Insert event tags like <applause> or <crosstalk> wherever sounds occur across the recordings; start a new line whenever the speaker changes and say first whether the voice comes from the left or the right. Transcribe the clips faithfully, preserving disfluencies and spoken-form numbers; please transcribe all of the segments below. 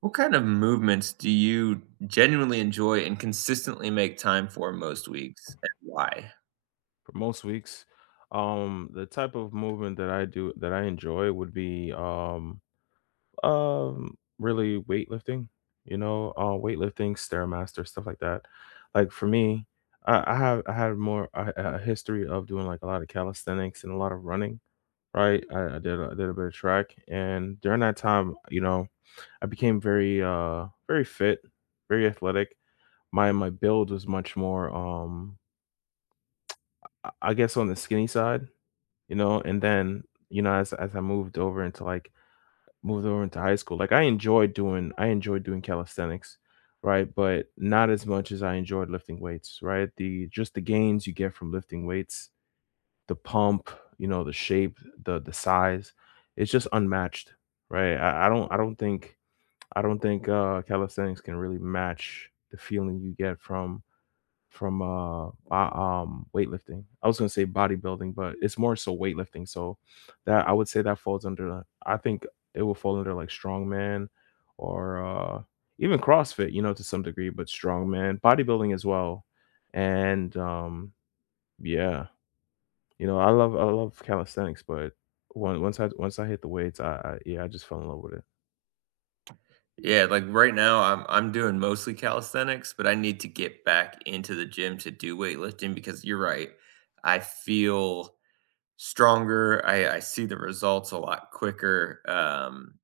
right: What kind of movements do you genuinely enjoy and consistently make time for most weeks, and why?
left: For most weeks, um, the type of movement that I do that I enjoy would be um, um, really weightlifting. You know, uh, weightlifting, stairmaster, stuff like that. Like for me, I, I have I had more a, a history of doing like a lot of calisthenics and a lot of running. Right, I, I did a, I did a bit of track, and during that time, you know, I became very uh very fit, very athletic. My my build was much more um I I guess on the skinny side, you know? And then, you know, as as I moved over into like moved over into high school, like I enjoyed doing I enjoyed doing calisthenics, right? But not as much as I enjoyed lifting weights, right? The just the gains you get from lifting weights, the pump, you know, the shape, the the size, it's just unmatched, right? I, I don't I don't think I don't think uh calisthenics can really match the feeling you get from from, uh, uh, um, weightlifting. I was gonna say bodybuilding, but it's more so weightlifting, so that I would say that falls under I think it will fall under, like, strongman or, uh, even CrossFit, you know, to some degree, but strongman, bodybuilding as well, and, um, yeah, you know, I love I love calisthenics, but on once I once I hit the weights, I I yeah, I just fell in love with it.
right: Yeah, like, right now, I'm I'm doing mostly calisthenics, but I need to get back into the gym to do weightlifting because you're right, I feel stronger, I I see the results a lot quicker. um,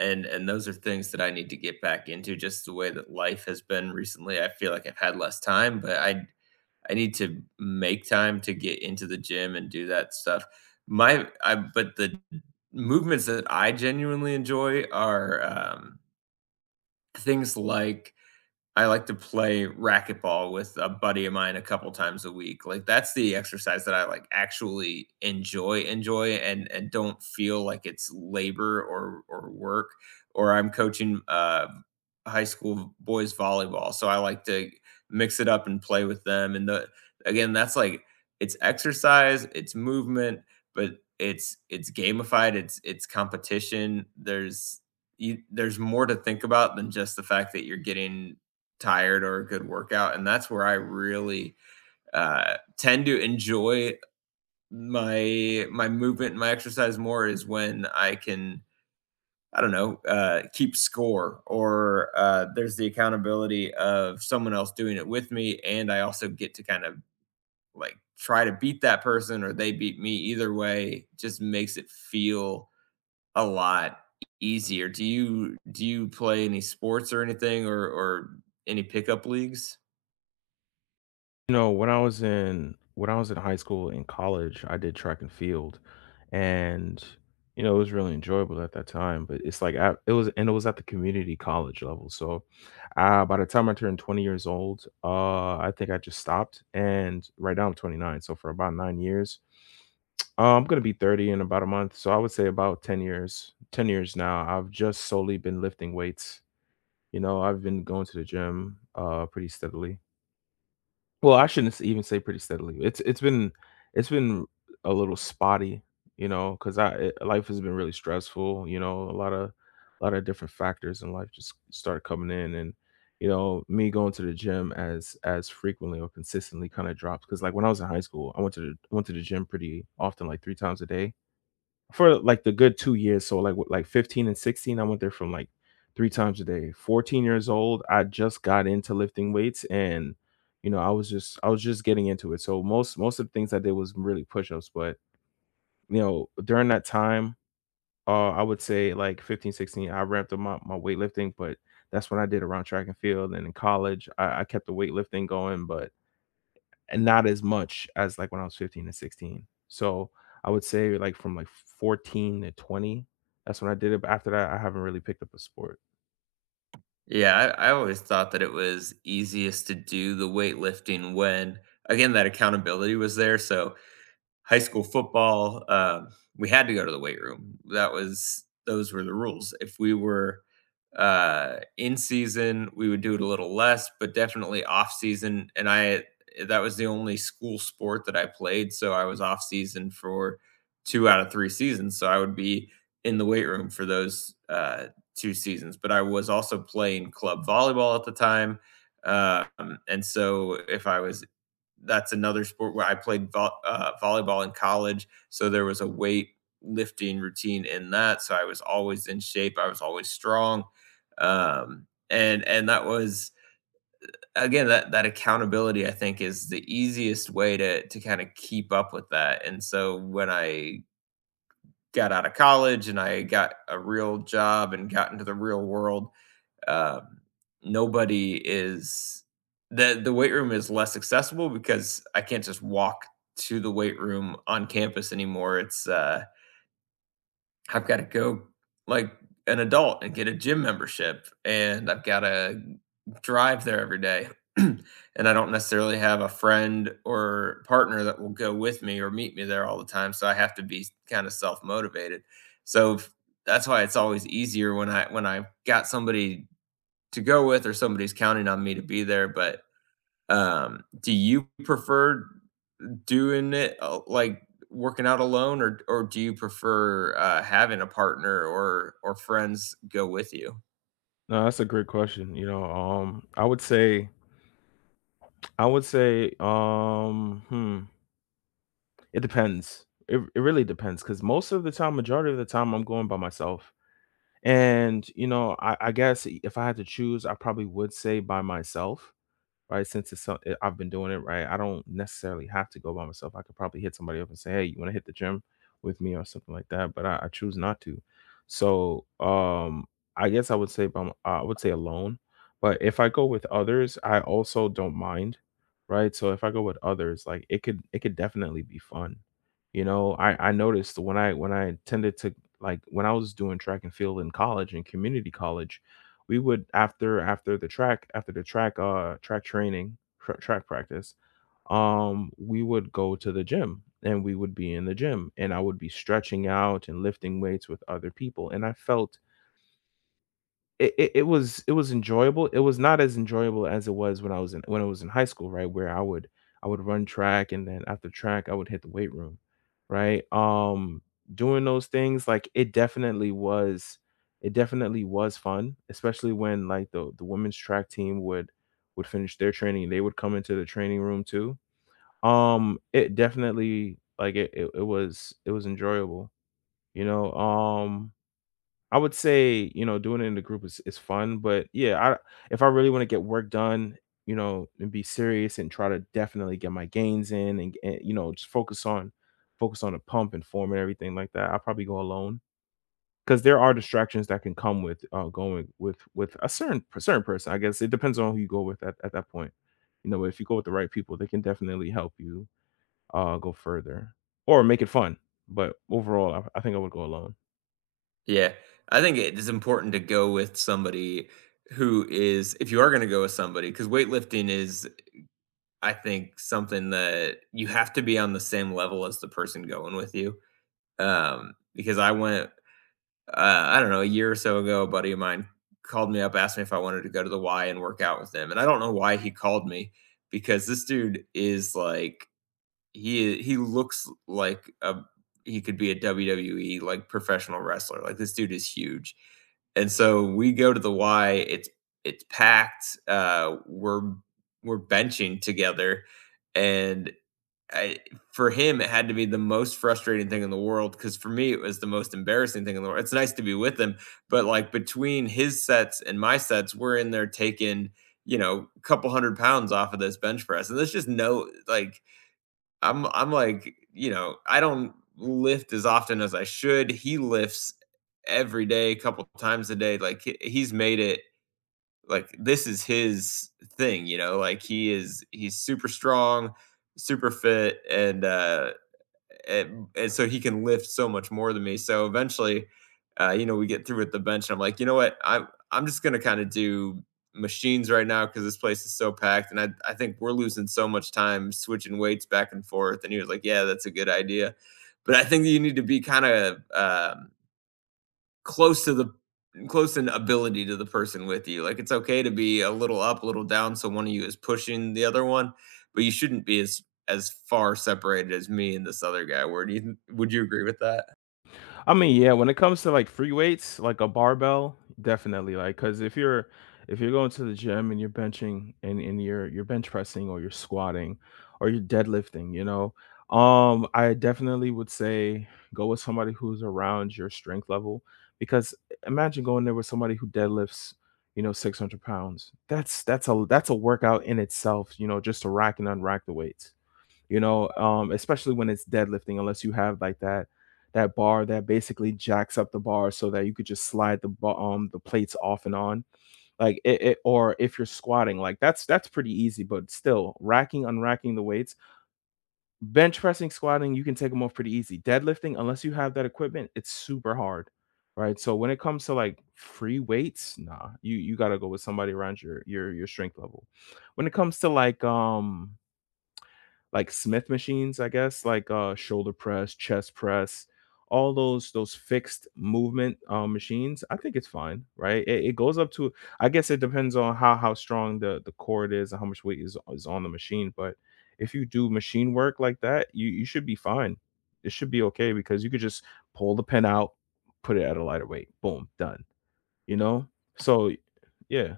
right: and and those are things that I need to get back into. Just the way that life has been recently, I feel like I've had less time, but I I need to make time to get into the gym and do that stuff. My I but the movements that I genuinely enjoy are, um, things like I like to play racquetball with a buddy of mine a couple times a week. Like, that's the exercise that I, like, actually enjoy enjoy and and don't feel like it's labor or or work, or I'm coaching, uh, high school boys volleyball, so I like to mix it up and play with them, and the again, that's, like, it's exercise, it's movement, but it's it's gamified, it's it's competition. There's you there's more to think about than just the fact that you're getting tired or a good workout, and that's where I really uh, tend to enjoy my my movement and my exercise more, is when I can, I don't know, uh, keep score, or uh, there's the accountability of someone else doing it with me, and I also get to kind of like try to beat that person or they beat me. Either way, just makes it feel a lot easier. Do you do you play any sports or anything, or or any pickup leagues?
left: You know, when I was in when I was in high school and college, I did track and field, and, you know, it was really enjoyable at that time, but it's like I it was and it was at the community college level, so, uh, by the time I turned twenty years old, uh, I think I just stopped, and right now I'm twenty-nine, so for about nine years, uh, I'm gonna be thirty in about a month, so I would say about ten years ten years now, I've just solely been lifting weights, you know, I've been going to the gym, uh, pretty steadily. Well, I shouldn't s even say pretty steadily. It's it's been it's been a little spotty, you know, because I eh, life has been really stressful, you know, a lot of a lot of different factors in life just started coming in and, you know, me going to the gym as as frequently or consistently kinda dropped. Because like, when I was in high school, I went to the went to the gym pretty often, like, three times a day for like the good two years. So like with- like fifteen and sixteen, I went there from like three times a day. fourteen years old, I just got into lifting weights and you know, I was just I was just getting into it. So most most of the things I did was really push-ups, but you know, during that time, uh I would say like fifteen sixteen, I ramped up my, my weightlifting, but that's when I did around track and field and in college. I, I kept the weightlifting going, but and not as much as like when I was fifteen and sixteen. So I would say like from like fourteen to twenty, that's when I did it. But after that, I haven't really picked up a sport.
right: Yeah, I, I always thought that it was easiest to do the weightlifting when, again, that accountability was there. So, high school football, um, we had to go to the weight room. That was those were the rules. If we were uh, in season, we would do it a little less, but definitely off season. And I that was the only school sport that I played, so I was off season for two out of three seasons. So I would be in the weight room for those uh, two seasons. But I was also playing club volleyball at the time. Um, and so if I was that's another sport, where I played vo- uh, volleyball in college. So there was a weight lifting routine in that. So I was always in shape. I was always strong. Um, and, and that was, again, that, that accountability, I think, is the easiest way to, to kind of keep up with that. And so when I got out of college and I got a real job and got into the real world, um, nobody is the the weight room is less accessible because I can't just walk to the weight room on campus anymore. It's uh, I've got to go like an adult and get a gym membership, and I've got to drive there every day. <clears throat> And I don't necessarily have a friend or partner that will go with me or meet me there all the time. So I have to be kind of self motivated. So f- that's why it's always easier when I when I got somebody to go with, or somebody's counting on me to be there. But um, do you prefer doing it, uh, like, working out alone, or or do you prefer, uh, having a partner or or friends go with you?
left: No, that's a great question. You know, um, I would say, I would say, um, hmm, it depends. It, it really depends because most of the time, majority of the time, I'm going by myself. And, you know, I, I guess if I had to choose, I probably would say by myself, right? Since it's so, eh, I've been doing it, right? I don't necessarily have to go by myself. I could probably hit somebody up and say, "Hey, you want to hit the gym with me or something like that?" But I, I choose not to. So, um, I guess I would say by, m- I would say alone. But if I go with others, I also don't mind, right? So if I go with others, like it could it could definitely be fun. You know, I I noticed when I when I tended to, like when I was doing track and field in college and community college, we would after after the track after the track uh track training tra- track practice, um we would go to the gym and we would be in the gym and I would be stretching out and lifting weights with other people and I felt it, it it was it was enjoyable. It was not as enjoyable as it was when I was in when I was in high school, right? Where I would I would run track and then after track I would hit the weight room, right? Um doing those things, like it definitely was it definitely was fun, especially when like the the women's track team would would finish their training, they would come into the training room too. Um it definitely like it it, it was it was enjoyable, you know. Um I would say, you know, doing it in the group is is fun, but yeah, I if I really want to get work done, you know, and be serious and try to definitely get my gains in and, and you know, just focus on focus on the pump and form and everything like that, I'll probably go alone because there are distractions that can come with uh, going with with a certain a certain person. I guess it depends on who you go with at, at that point. You know, if you go with the right people, they can definitely help you uh go further or make it fun. But overall, I, I think I would go alone.
right: Yeah, I think it is important to go with somebody who is, if you are going to go with somebody, because weightlifting is, I think, something that you have to be on the same level as the person going with you. Um because I went, uh, I don't know, a year or so ago, a buddy of mine called me up, asked me if I wanted to go to the Y and work out with him. And I don't know why he called me, because this dude is like, he he looks like a, he could be a W W E like professional wrestler. Like, this dude is huge. And so we go to the Y, it's it's packed. Uh we're we're benching together, and I, for him, it had to be the most frustrating thing in the world, because for me, it was the most embarrassing thing in the world. It's nice to be with him, but, like, between his sets and my sets, we're in there taking, you know, a couple hundred pounds off of this bench press, and there's just no, like, I'm I'm like, you know, I don't lift as often as I should. He lifts every day, a couple times a day. Like, he- he's made it like this is his thing, you know, like, he is he's super strong, super fit, and uh and, and so he can lift so much more than me. So eventually, uh, you know, we get through with the bench and I'm like, you know what, I'm I'm just gonna kind of do machines right now because this place is so packed, and I, I think we're losing so much time switching weights back and forth. And he was like, "Yeah, that's a good idea." But I think that you need to be kind of, um close to the, close in ability to the person with you. Like, it's okay to be a little up, a little down, so one of you is pushing the other one, but you shouldn't be as as far separated as me and this other guy were. Do you Would you agree with that?
left: I mean, yeah, when it comes to like free weights, like a barbell, definitely. Like, cause if you're if you're going to the gym and you're benching and, and you're you're bench pressing or you're squatting or you're deadlifting, you know, um, I definitely would say go with somebody who's around your strength level because imagine going there with somebody who deadlifts, you know, six hundred pounds. That's that's a that's a workout in itself, you know, just to rack and unrack the weights, you know, um, especially when it's deadlifting, unless you have like that that bar that basically jacks up the bar so that you could just slide the ba- um the plates off and on. Like it, it or if you're squatting, like that's that's pretty easy, but still racking, unracking the weights, bench pressing, squatting, you can take them off pretty easy. Deadlifting, unless you have that equipment, it's super hard. Right. So when it comes to like free weights, nah, you you gotta go with somebody around your your your strength level. When it comes to like um like Smith machines, I guess, like uh, shoulder press, chest press, all those those fixed movement uh, machines. I think it's fine, right? It, it goes up to. I guess it depends on how how strong the the cord is and how much weight is is on the machine. But if you do machine work like that, you you should be fine. It should be okay because you could just pull the pin out, put it at a lighter weight, boom, done. You know. So yeah,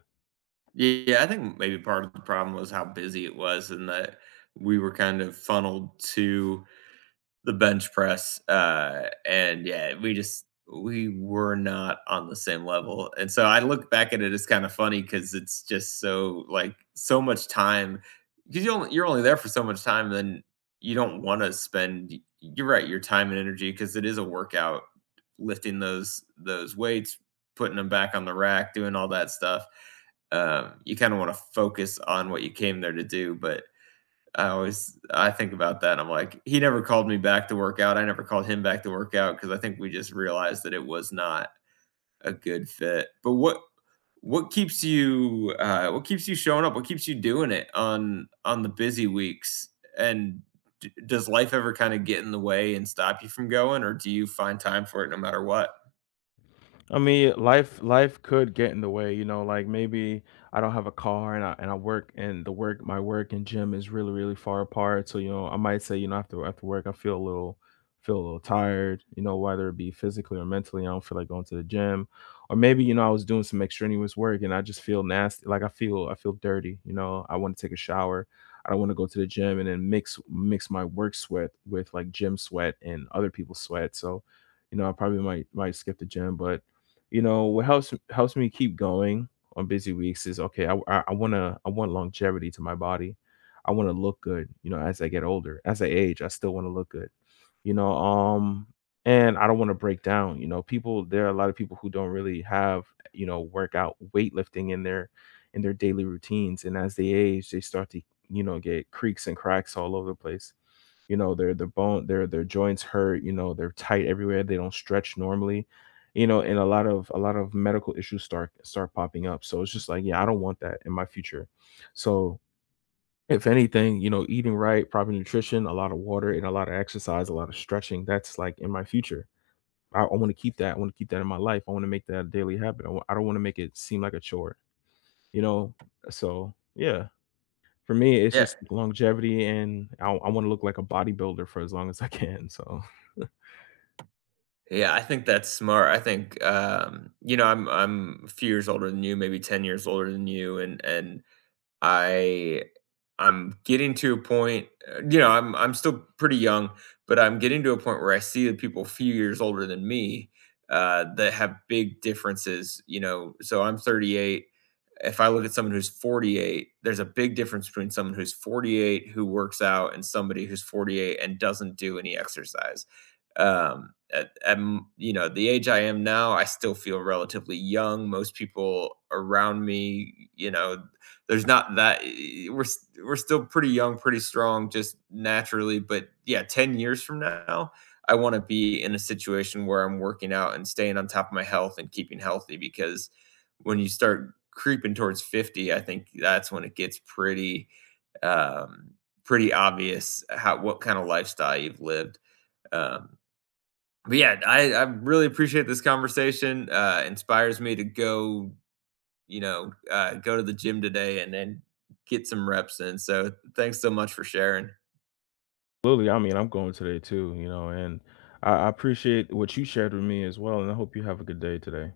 right: Yeah, I think maybe part of the problem was how busy it was, and that we were kind of funneled to the bench press, uh, and yeah, we just, we were not on the same level. And so I look back at it as kind of funny because it's just so, like, so much time, because you only, you're only there for so much time, and then you don't want to spend, you're right, your time and energy, because it is a workout lifting those those weights, putting them back on the rack, doing all that stuff, um, you kind of want to focus on what you came there to do. But I always I think about that, and I'm like, he never called me back to work out, I never called him back to work out, because I think we just realized that it was not a good fit. But what, what keeps you, uh what keeps you showing up? What keeps you doing it on on the busy weeks? And, d does life ever kinda get in the way and stop you from going, or do you find time for it no matter what?
left: I mean, life life could get in the way, you know, like maybe I don't have a car and I and I work and the work my work and gym is really, really far apart. So, you know, I might say, you know, after after work I feel a little feel a little tired, you know, whether it be physically or mentally, I don't feel like going to the gym. Or maybe, you know, I was doing some extraneous work and I just feel nasty. Like I feel I feel dirty, you know. I want to take a shower. I don't want to go to the gym and then mix mix my work sweat with like gym sweat and other people's sweat. So, you know, I probably might might skip the gym, but you know what helps helps me keep going on busy weeks is okay, i i, I want to, I want longevity to my body. I want to look good, you know, as I get older, as I age, I still want to look good, you know. um and I don't want to break down. You know, people, there are a lot of people who don't really have, you know, workout weightlifting in their in their daily routines, and as they age they start to, you know, get creaks and cracks all over the place. You know, their their bone their their joints hurt, you know, they're tight everywhere, they don't stretch normally, you know, and a lot of a lot of medical issues start start popping up. So it's just like, yeah, I don't want that in my future. So if anything, you know, eating right, proper nutrition, a lot of water and a lot of exercise, a lot of stretching, that's like in my future. I, I want to keep that. I want to keep that in my life. I want to make that a daily habit. I w- I don't want to make it seem like a chore, you know? So, yeah. For me, it's
right: Yeah.
left: just longevity and I I wanna look like a bodybuilder for as long as I can, so <laughs>
right: Yeah, I think that's smart. I think, um, you know, I'm I'm a few years older than you, maybe ten years older than you, and and I I'm getting to a point, uh, you know, I'm I'm still pretty young, but I'm getting to a point where I see the people a few years older than me uh, that have big differences. You know, so I'm thirty-eight, if I look at someone who's forty-eight, there's a big difference between someone who's forty-eight who works out and somebody who's forty-eight and doesn't do any exercise. Um, at, at, you know, the age I am now, I still feel relatively young. Most people around me, you know, there's not that, we're we're still pretty young, pretty strong, just naturally. But yeah, ten years from now, I want to be in a situation where I'm working out and staying on top of my health and keeping healthy, because when you start creeping towards fifty, I think that's when it gets pretty um pretty obvious how, what kind of lifestyle you've lived. Um but yeah, I, I really appreciate this conversation. Uh inspires me to go, you know, uh go to the gym today and then get some reps in. So thanks so much for sharing.
left: Absolutely, I mean, I'm going today too, you know, and I I appreciate what you shared with me as well, and I hope you have a good day today.